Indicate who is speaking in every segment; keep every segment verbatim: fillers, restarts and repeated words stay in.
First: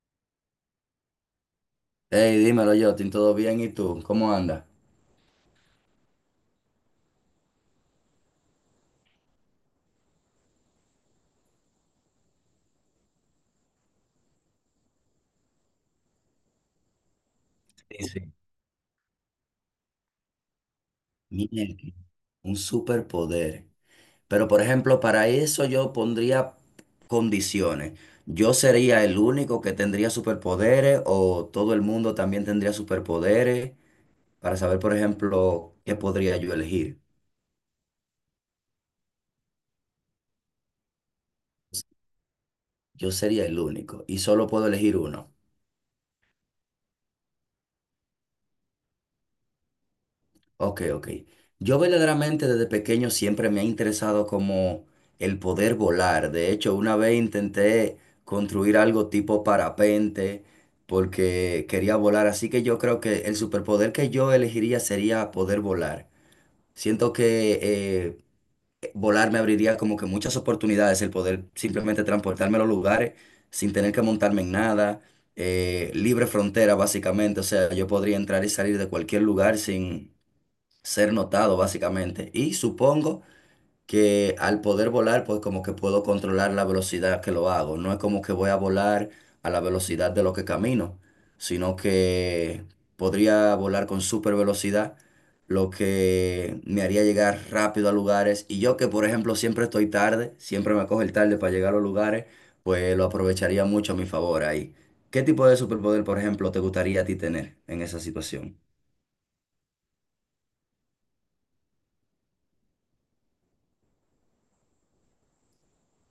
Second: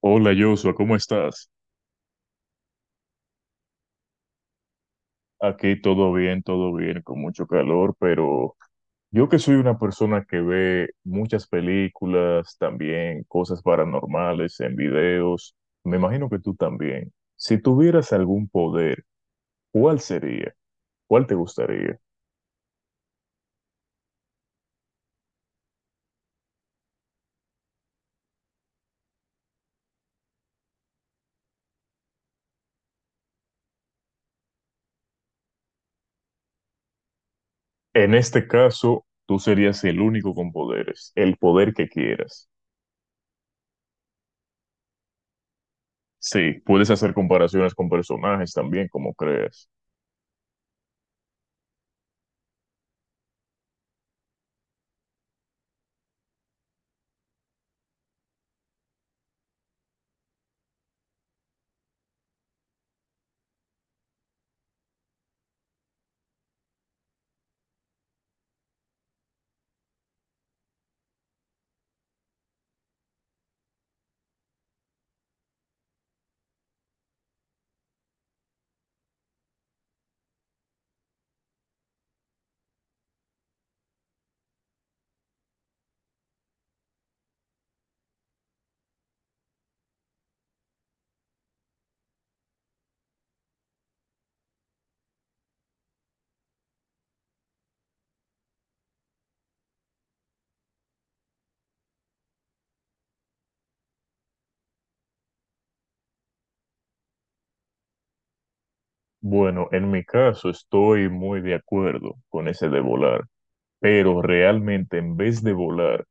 Speaker 1: Hola Joshua, ¿cómo estás?
Speaker 2: Hey, dímelo, Jotin, ¿todo bien? ¿Y tú? ¿Cómo andas?
Speaker 1: Aquí todo bien, todo bien, con mucho calor, pero yo que soy una persona que ve muchas películas, también cosas paranormales en videos, me imagino que tú también. Si
Speaker 2: Sí,
Speaker 1: tuvieras
Speaker 2: sí.
Speaker 1: algún poder, ¿cuál sería? ¿Cuál te
Speaker 2: Mierda,
Speaker 1: gustaría?
Speaker 2: un superpoder. Pero, por ejemplo, para eso yo pondría condiciones. ¿Yo sería el único que tendría superpoderes o todo el mundo también tendría superpoderes? Para saber, por ejemplo, qué podría yo elegir.
Speaker 1: En este caso, tú serías el único con poderes, el poder que quieras.
Speaker 2: Yo sería el único y solo puedo elegir uno.
Speaker 1: Sí, puedes hacer comparaciones con personajes también, como creas.
Speaker 2: Ok, ok. Yo verdaderamente desde pequeño siempre me ha interesado como el poder volar. De hecho, una vez intenté construir algo tipo parapente porque quería volar. Así que yo creo que el superpoder que yo elegiría sería poder volar. Siento que eh, volar me abriría como que muchas oportunidades el poder simplemente transportarme a los lugares sin tener que montarme en nada. Eh, libre frontera, básicamente. O sea, yo podría entrar y salir de cualquier lugar sin ser notado básicamente. Y supongo que al poder volar, pues como que puedo controlar la velocidad que lo hago. No es como que voy a volar a la velocidad de lo que camino, sino que podría volar con super velocidad, lo que me haría llegar rápido a lugares. Y yo que, por ejemplo, siempre estoy tarde, siempre me coge el tarde para llegar a los lugares, pues lo aprovecharía mucho a mi favor ahí. ¿Qué tipo de superpoder, por ejemplo, te gustaría a ti tener en esa situación?
Speaker 1: Bueno, en mi caso estoy muy de acuerdo con ese de volar, pero realmente en vez de volar,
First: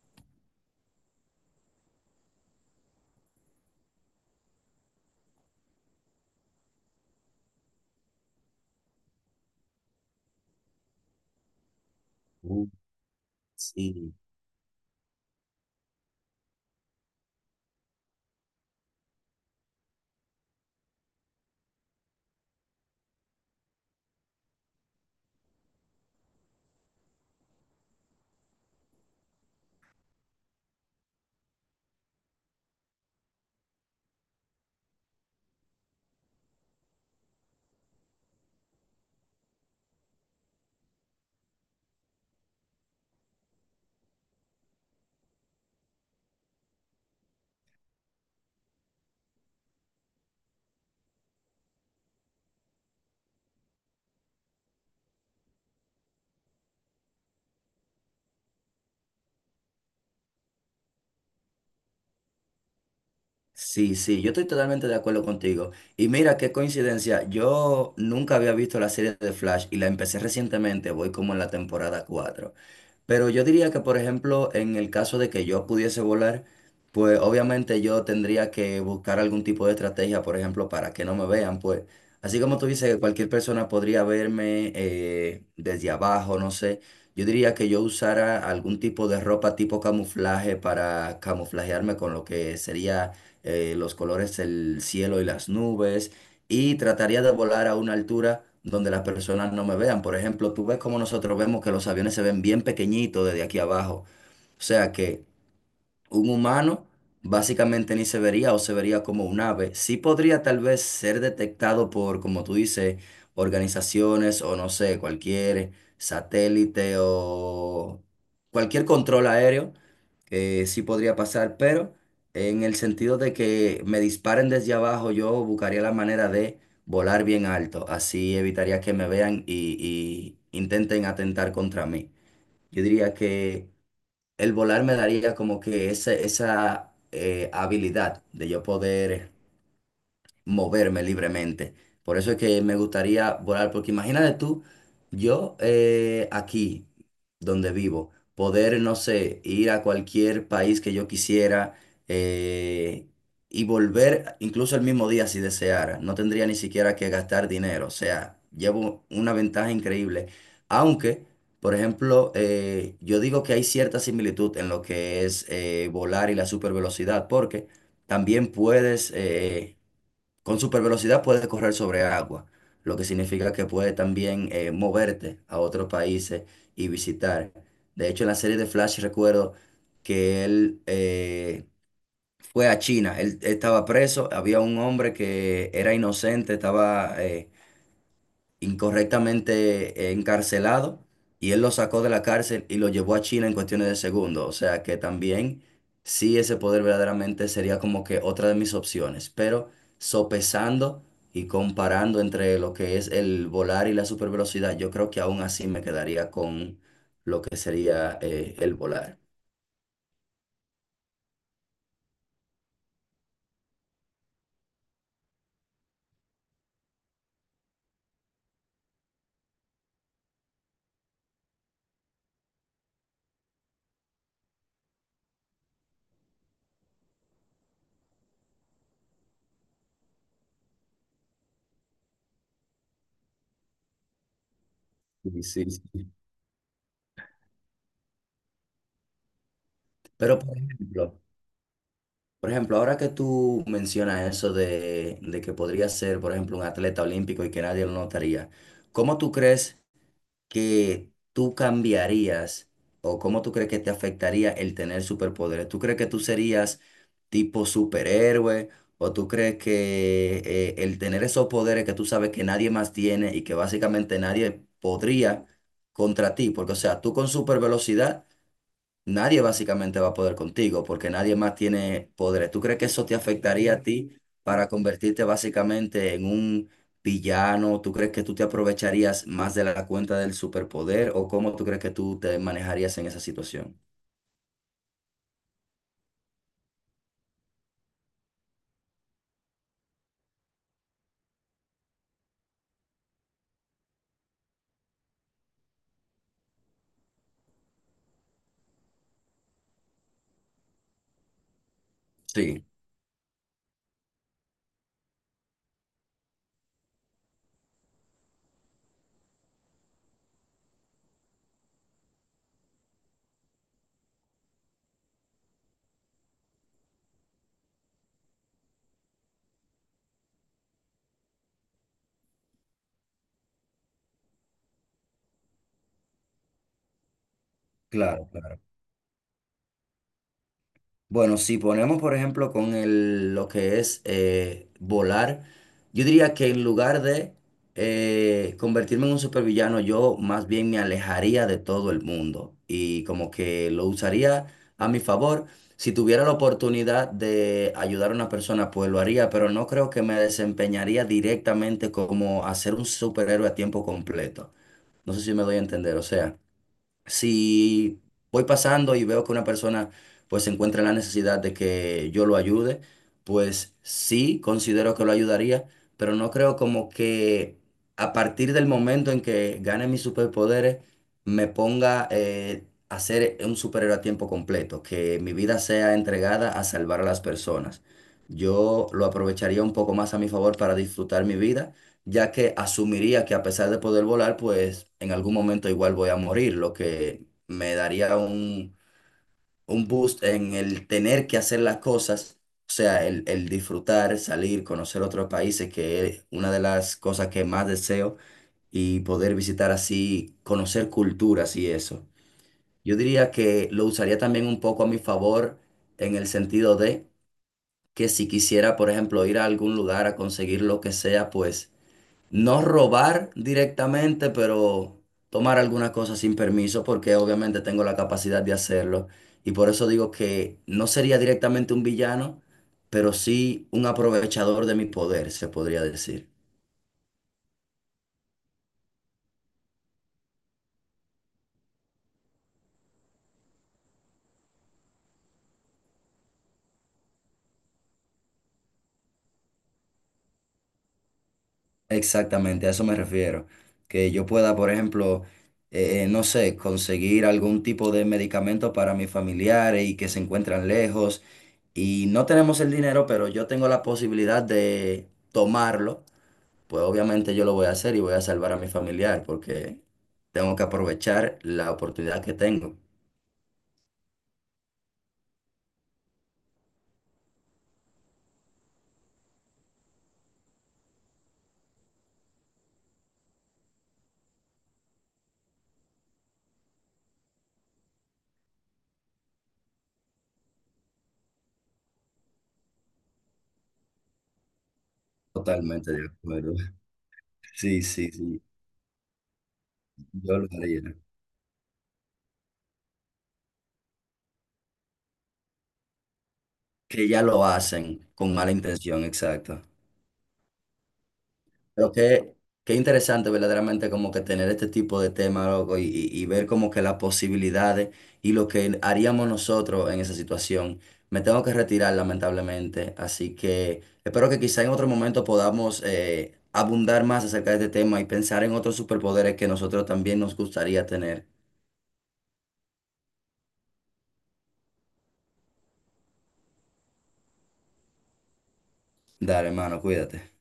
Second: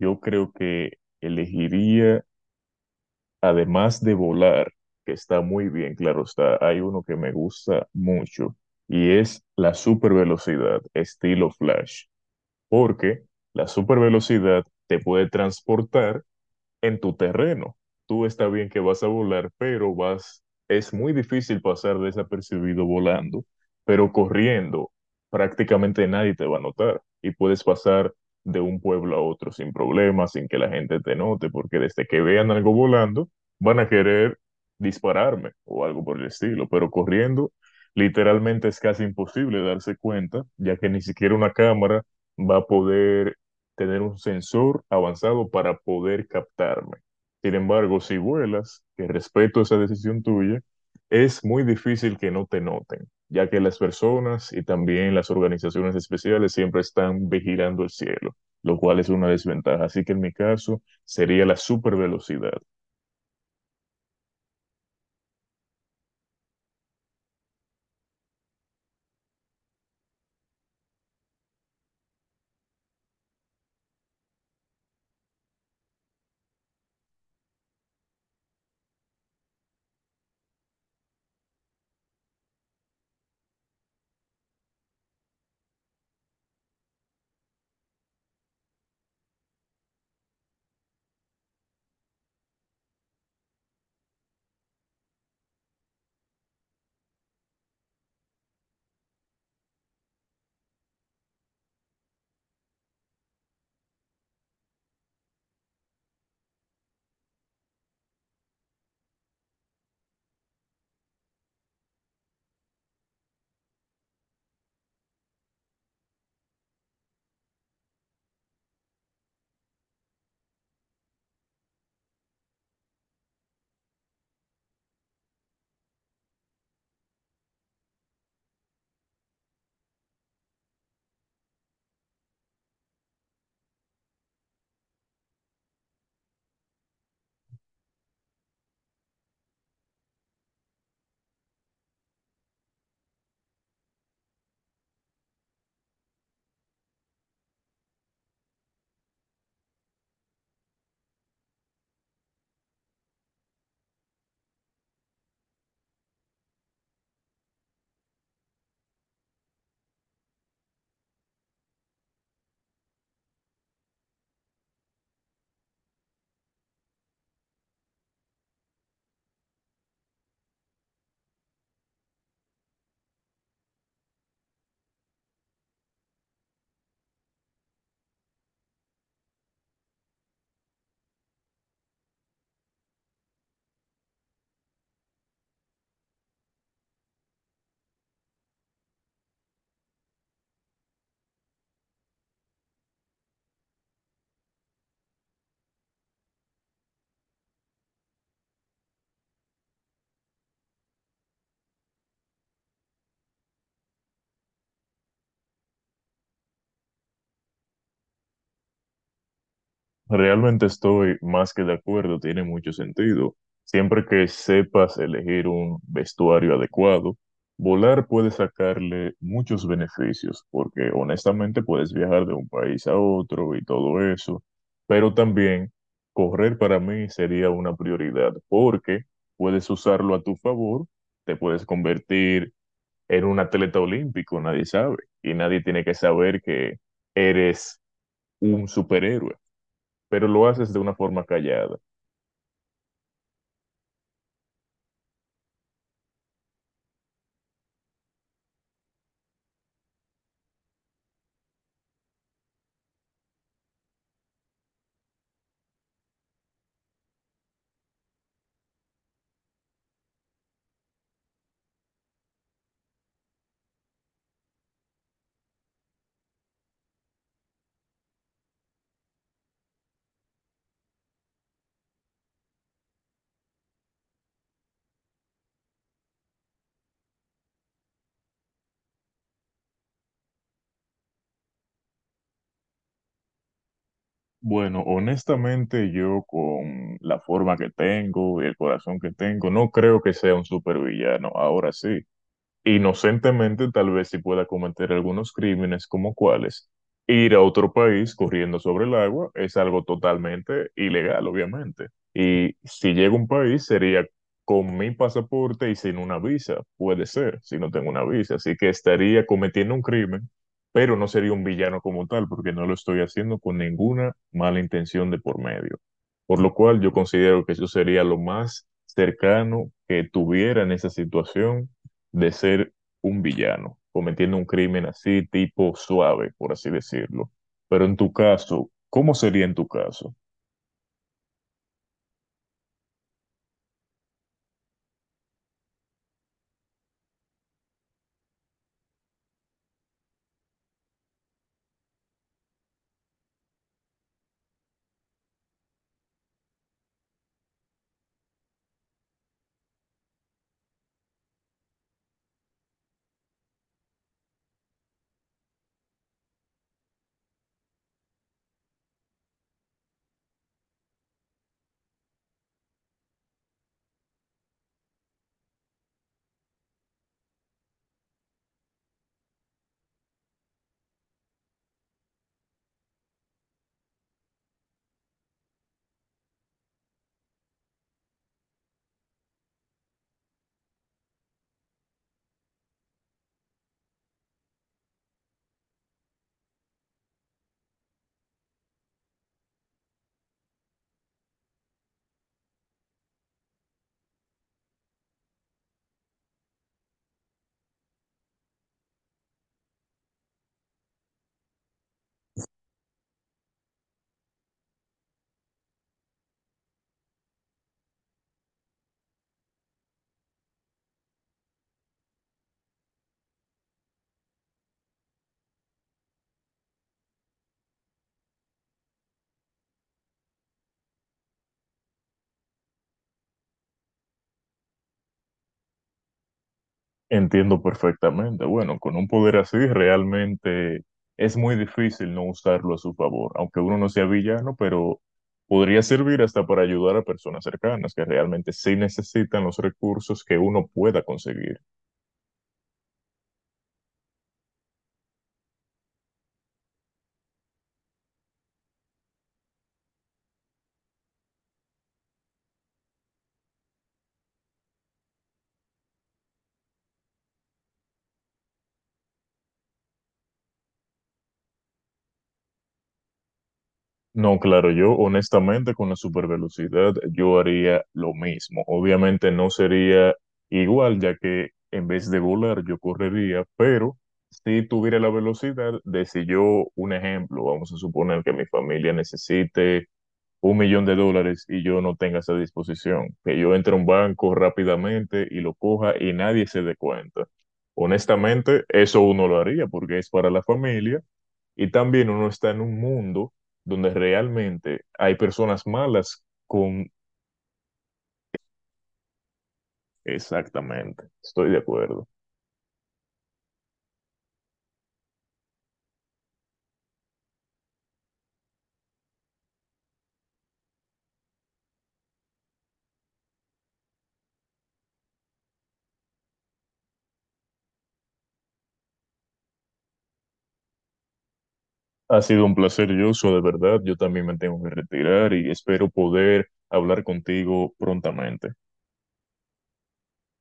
Speaker 1: yo creo que elegiría, además de volar, que está muy bien, claro está, hay uno que me gusta mucho y es la supervelocidad, estilo Flash,
Speaker 2: Uh,
Speaker 1: porque la
Speaker 2: sí.
Speaker 1: supervelocidad te puede transportar en tu terreno. Tú está bien que vas a volar, pero vas, es muy difícil pasar desapercibido volando, pero corriendo prácticamente nadie te va a notar y puedes pasar de un pueblo a otro sin problemas, sin que la gente te note, porque desde que vean algo volando, van a querer dispararme o algo por el estilo, pero corriendo literalmente es casi imposible darse cuenta, ya que ni siquiera una cámara va a poder tener un sensor avanzado para poder captarme. Sin embargo, si vuelas, que respeto esa decisión tuya, es muy difícil que no te noten, ya que las personas y también las organizaciones especiales siempre están vigilando el cielo, lo cual es una desventaja. Así que en mi caso sería la supervelocidad.
Speaker 2: Sí, sí, yo estoy totalmente de acuerdo contigo. Y mira qué coincidencia, yo nunca había visto la serie de Flash y la empecé recientemente, voy como en la temporada cuatro. Pero yo diría que, por ejemplo, en el caso de que yo pudiese volar, pues obviamente yo tendría que buscar algún tipo de estrategia, por ejemplo, para que no me vean, pues. Así como tú dices que cualquier persona podría verme eh, desde abajo, no sé. Yo diría que yo usara algún tipo de ropa tipo camuflaje para camuflajearme con lo que sería eh, los colores del cielo y las nubes, y trataría de volar a una altura donde las personas no me vean. Por ejemplo, tú ves como nosotros vemos que los aviones se ven bien pequeñitos desde aquí abajo. O sea que un humano básicamente ni se vería o se vería como un ave. Sí podría tal vez ser detectado por, como tú dices, organizaciones o no sé, cualquier satélite o cualquier control aéreo. Eh, sí podría pasar, pero en el sentido de que me disparen desde abajo, yo buscaría la manera de volar bien alto. Así evitaría que me vean y, y intenten atentar contra mí. Yo diría que el volar me daría como que esa, esa eh, habilidad de yo poder moverme libremente. Por eso es que me gustaría volar, porque imagínate tú, yo eh, aquí, donde vivo, poder, no sé, ir a cualquier país que yo quisiera eh, y volver incluso el mismo día si deseara. No tendría ni siquiera que gastar dinero. O sea, llevo una ventaja increíble. Aunque, por ejemplo, eh, yo digo que hay cierta similitud en lo que es eh, volar y la supervelocidad, porque también puedes... eh, con super velocidad puedes correr sobre agua, lo que significa que puedes también eh, moverte a otros países y visitar. De hecho, en la serie de Flash recuerdo que él eh, fue a China, él estaba preso, había un hombre que era inocente, estaba eh, incorrectamente eh, encarcelado y él lo sacó de la cárcel y lo llevó a China en cuestiones de segundos. O sea que también sí ese poder verdaderamente sería como que otra de mis opciones, pero sopesando y comparando entre lo que es el volar y la supervelocidad, yo creo que aún así me quedaría con lo que sería eh, el volar.
Speaker 1: Realmente estoy más que de acuerdo, tiene mucho sentido. Siempre que sepas elegir un vestuario adecuado, volar puede sacarle muchos beneficios, porque honestamente puedes viajar de un país a otro y todo eso, pero también correr para mí sería una prioridad, porque puedes usarlo a tu favor, te puedes convertir en un atleta olímpico, nadie sabe,
Speaker 2: Sí,
Speaker 1: y nadie
Speaker 2: sí,
Speaker 1: tiene que
Speaker 2: sí.
Speaker 1: saber que eres un superhéroe pero
Speaker 2: Pero
Speaker 1: lo
Speaker 2: por
Speaker 1: haces de una
Speaker 2: ejemplo,
Speaker 1: forma callada.
Speaker 2: por ejemplo, ahora que tú mencionas eso de, de que podría ser, por ejemplo, un atleta olímpico y que nadie lo notaría, ¿cómo tú crees que tú cambiarías o cómo tú crees que te afectaría el tener superpoderes? ¿Tú crees que tú serías tipo superhéroe o tú crees que eh, el tener esos poderes que tú sabes que nadie más tiene y que básicamente nadie podría contra ti? Porque, o sea, tú con supervelocidad nadie básicamente va a poder contigo porque nadie más tiene poderes. ¿Tú crees que eso te afectaría a ti para convertirte básicamente en un villano? ¿Tú crees que tú te aprovecharías más de la cuenta del superpoder o cómo tú crees que tú te manejarías en esa situación?
Speaker 1: Bueno, honestamente yo con la forma que tengo y el corazón que tengo, no creo que sea un supervillano. Ahora sí, inocentemente, tal vez si pueda cometer algunos crímenes como cuáles. Ir a otro país corriendo sobre el agua es algo totalmente ilegal, obviamente. Y
Speaker 2: Sí.
Speaker 1: si llega a un país, sería con mi pasaporte y sin una visa. Puede ser, si no tengo una visa. Así que estaría cometiendo un crimen, pero no sería un villano como tal, porque no lo estoy haciendo con ninguna mala intención de por medio. Por lo cual, yo considero que eso sería lo más cercano que tuviera en esa situación de ser un villano, cometiendo un crimen así tipo suave, por así decirlo. Pero en tu
Speaker 2: Claro, claro.
Speaker 1: caso, ¿cómo sería en tu caso?
Speaker 2: Bueno, si ponemos, por ejemplo, con el, lo que es eh, volar, yo diría que en lugar de eh, convertirme en un supervillano, yo más bien me alejaría de todo el mundo y como que lo usaría a mi favor. Si tuviera la oportunidad de ayudar a una persona, pues lo haría, pero no creo que me desempeñaría directamente como hacer un superhéroe a tiempo completo. No sé si me doy a entender, o sea. Si voy pasando y veo que una persona pues se encuentra en la necesidad de que yo lo ayude, pues sí considero que lo ayudaría, pero no creo como que a partir del momento en que gane mis superpoderes me ponga eh, a ser un superhéroe a tiempo completo, que mi vida sea entregada a salvar a las personas. Yo lo aprovecharía un poco más a mi favor para disfrutar mi vida ya que asumiría que a pesar de poder volar, pues en algún momento igual voy a morir, lo que me daría un, un boost en el tener que hacer las cosas, o sea, el, el disfrutar, salir, conocer otros países, que es una de las cosas que más deseo, y poder visitar así, conocer culturas y eso. Yo diría que lo usaría también un poco a mi favor en el sentido de que si quisiera, por ejemplo, ir a algún lugar a conseguir lo que sea, pues no robar directamente, pero tomar algunas cosas sin permiso, porque obviamente tengo la capacidad de hacerlo. Y por eso digo que no sería directamente un villano, pero sí un aprovechador de mi poder, se podría decir.
Speaker 1: Entiendo perfectamente. Bueno, con un poder así realmente es muy difícil no usarlo a su favor, aunque uno no sea villano, pero podría servir hasta para ayudar a personas cercanas que realmente sí necesitan los recursos que uno pueda conseguir.
Speaker 2: Exactamente, a eso me refiero. Que yo pueda, por ejemplo, eh, eh, no sé, conseguir algún tipo de medicamento para mis familiares y que se encuentran lejos. Y no tenemos el dinero, pero yo tengo la posibilidad de tomarlo pues obviamente yo lo voy a hacer y voy a salvar a mi familiar porque tengo que aprovechar la oportunidad que tengo.
Speaker 1: No, claro, yo honestamente con la supervelocidad yo haría lo mismo. Obviamente no sería igual, ya que en vez de volar yo correría, pero si tuviera la velocidad de si yo, un ejemplo, vamos a suponer que mi familia necesite un millón de dólares y yo no tenga esa disposición, que yo entre a un banco rápidamente y lo
Speaker 2: Totalmente
Speaker 1: coja
Speaker 2: de
Speaker 1: y nadie
Speaker 2: acuerdo.
Speaker 1: se dé cuenta.
Speaker 2: Sí, sí, sí,
Speaker 1: Honestamente, eso uno lo haría porque es para
Speaker 2: yo
Speaker 1: la
Speaker 2: lo haría.
Speaker 1: familia y también uno está en un mundo donde realmente hay personas malas con...
Speaker 2: Que ya lo hacen con mala intención, exacto.
Speaker 1: Exactamente, estoy de
Speaker 2: Pero
Speaker 1: acuerdo.
Speaker 2: qué, qué interesante verdaderamente como que tener este tipo de tema loco, y, y- y ver como que las posibilidades y lo que haríamos nosotros en esa situación. Me tengo que retirar lamentablemente, así que espero que quizá en otro momento podamos eh, abundar más acerca de este tema y pensar en otros superpoderes que nosotros también nos gustaría tener.
Speaker 1: Ha sido un placer, Joshua, de verdad. Yo también me tengo que retirar y espero poder hablar contigo prontamente.
Speaker 2: Dale, hermano, cuídate.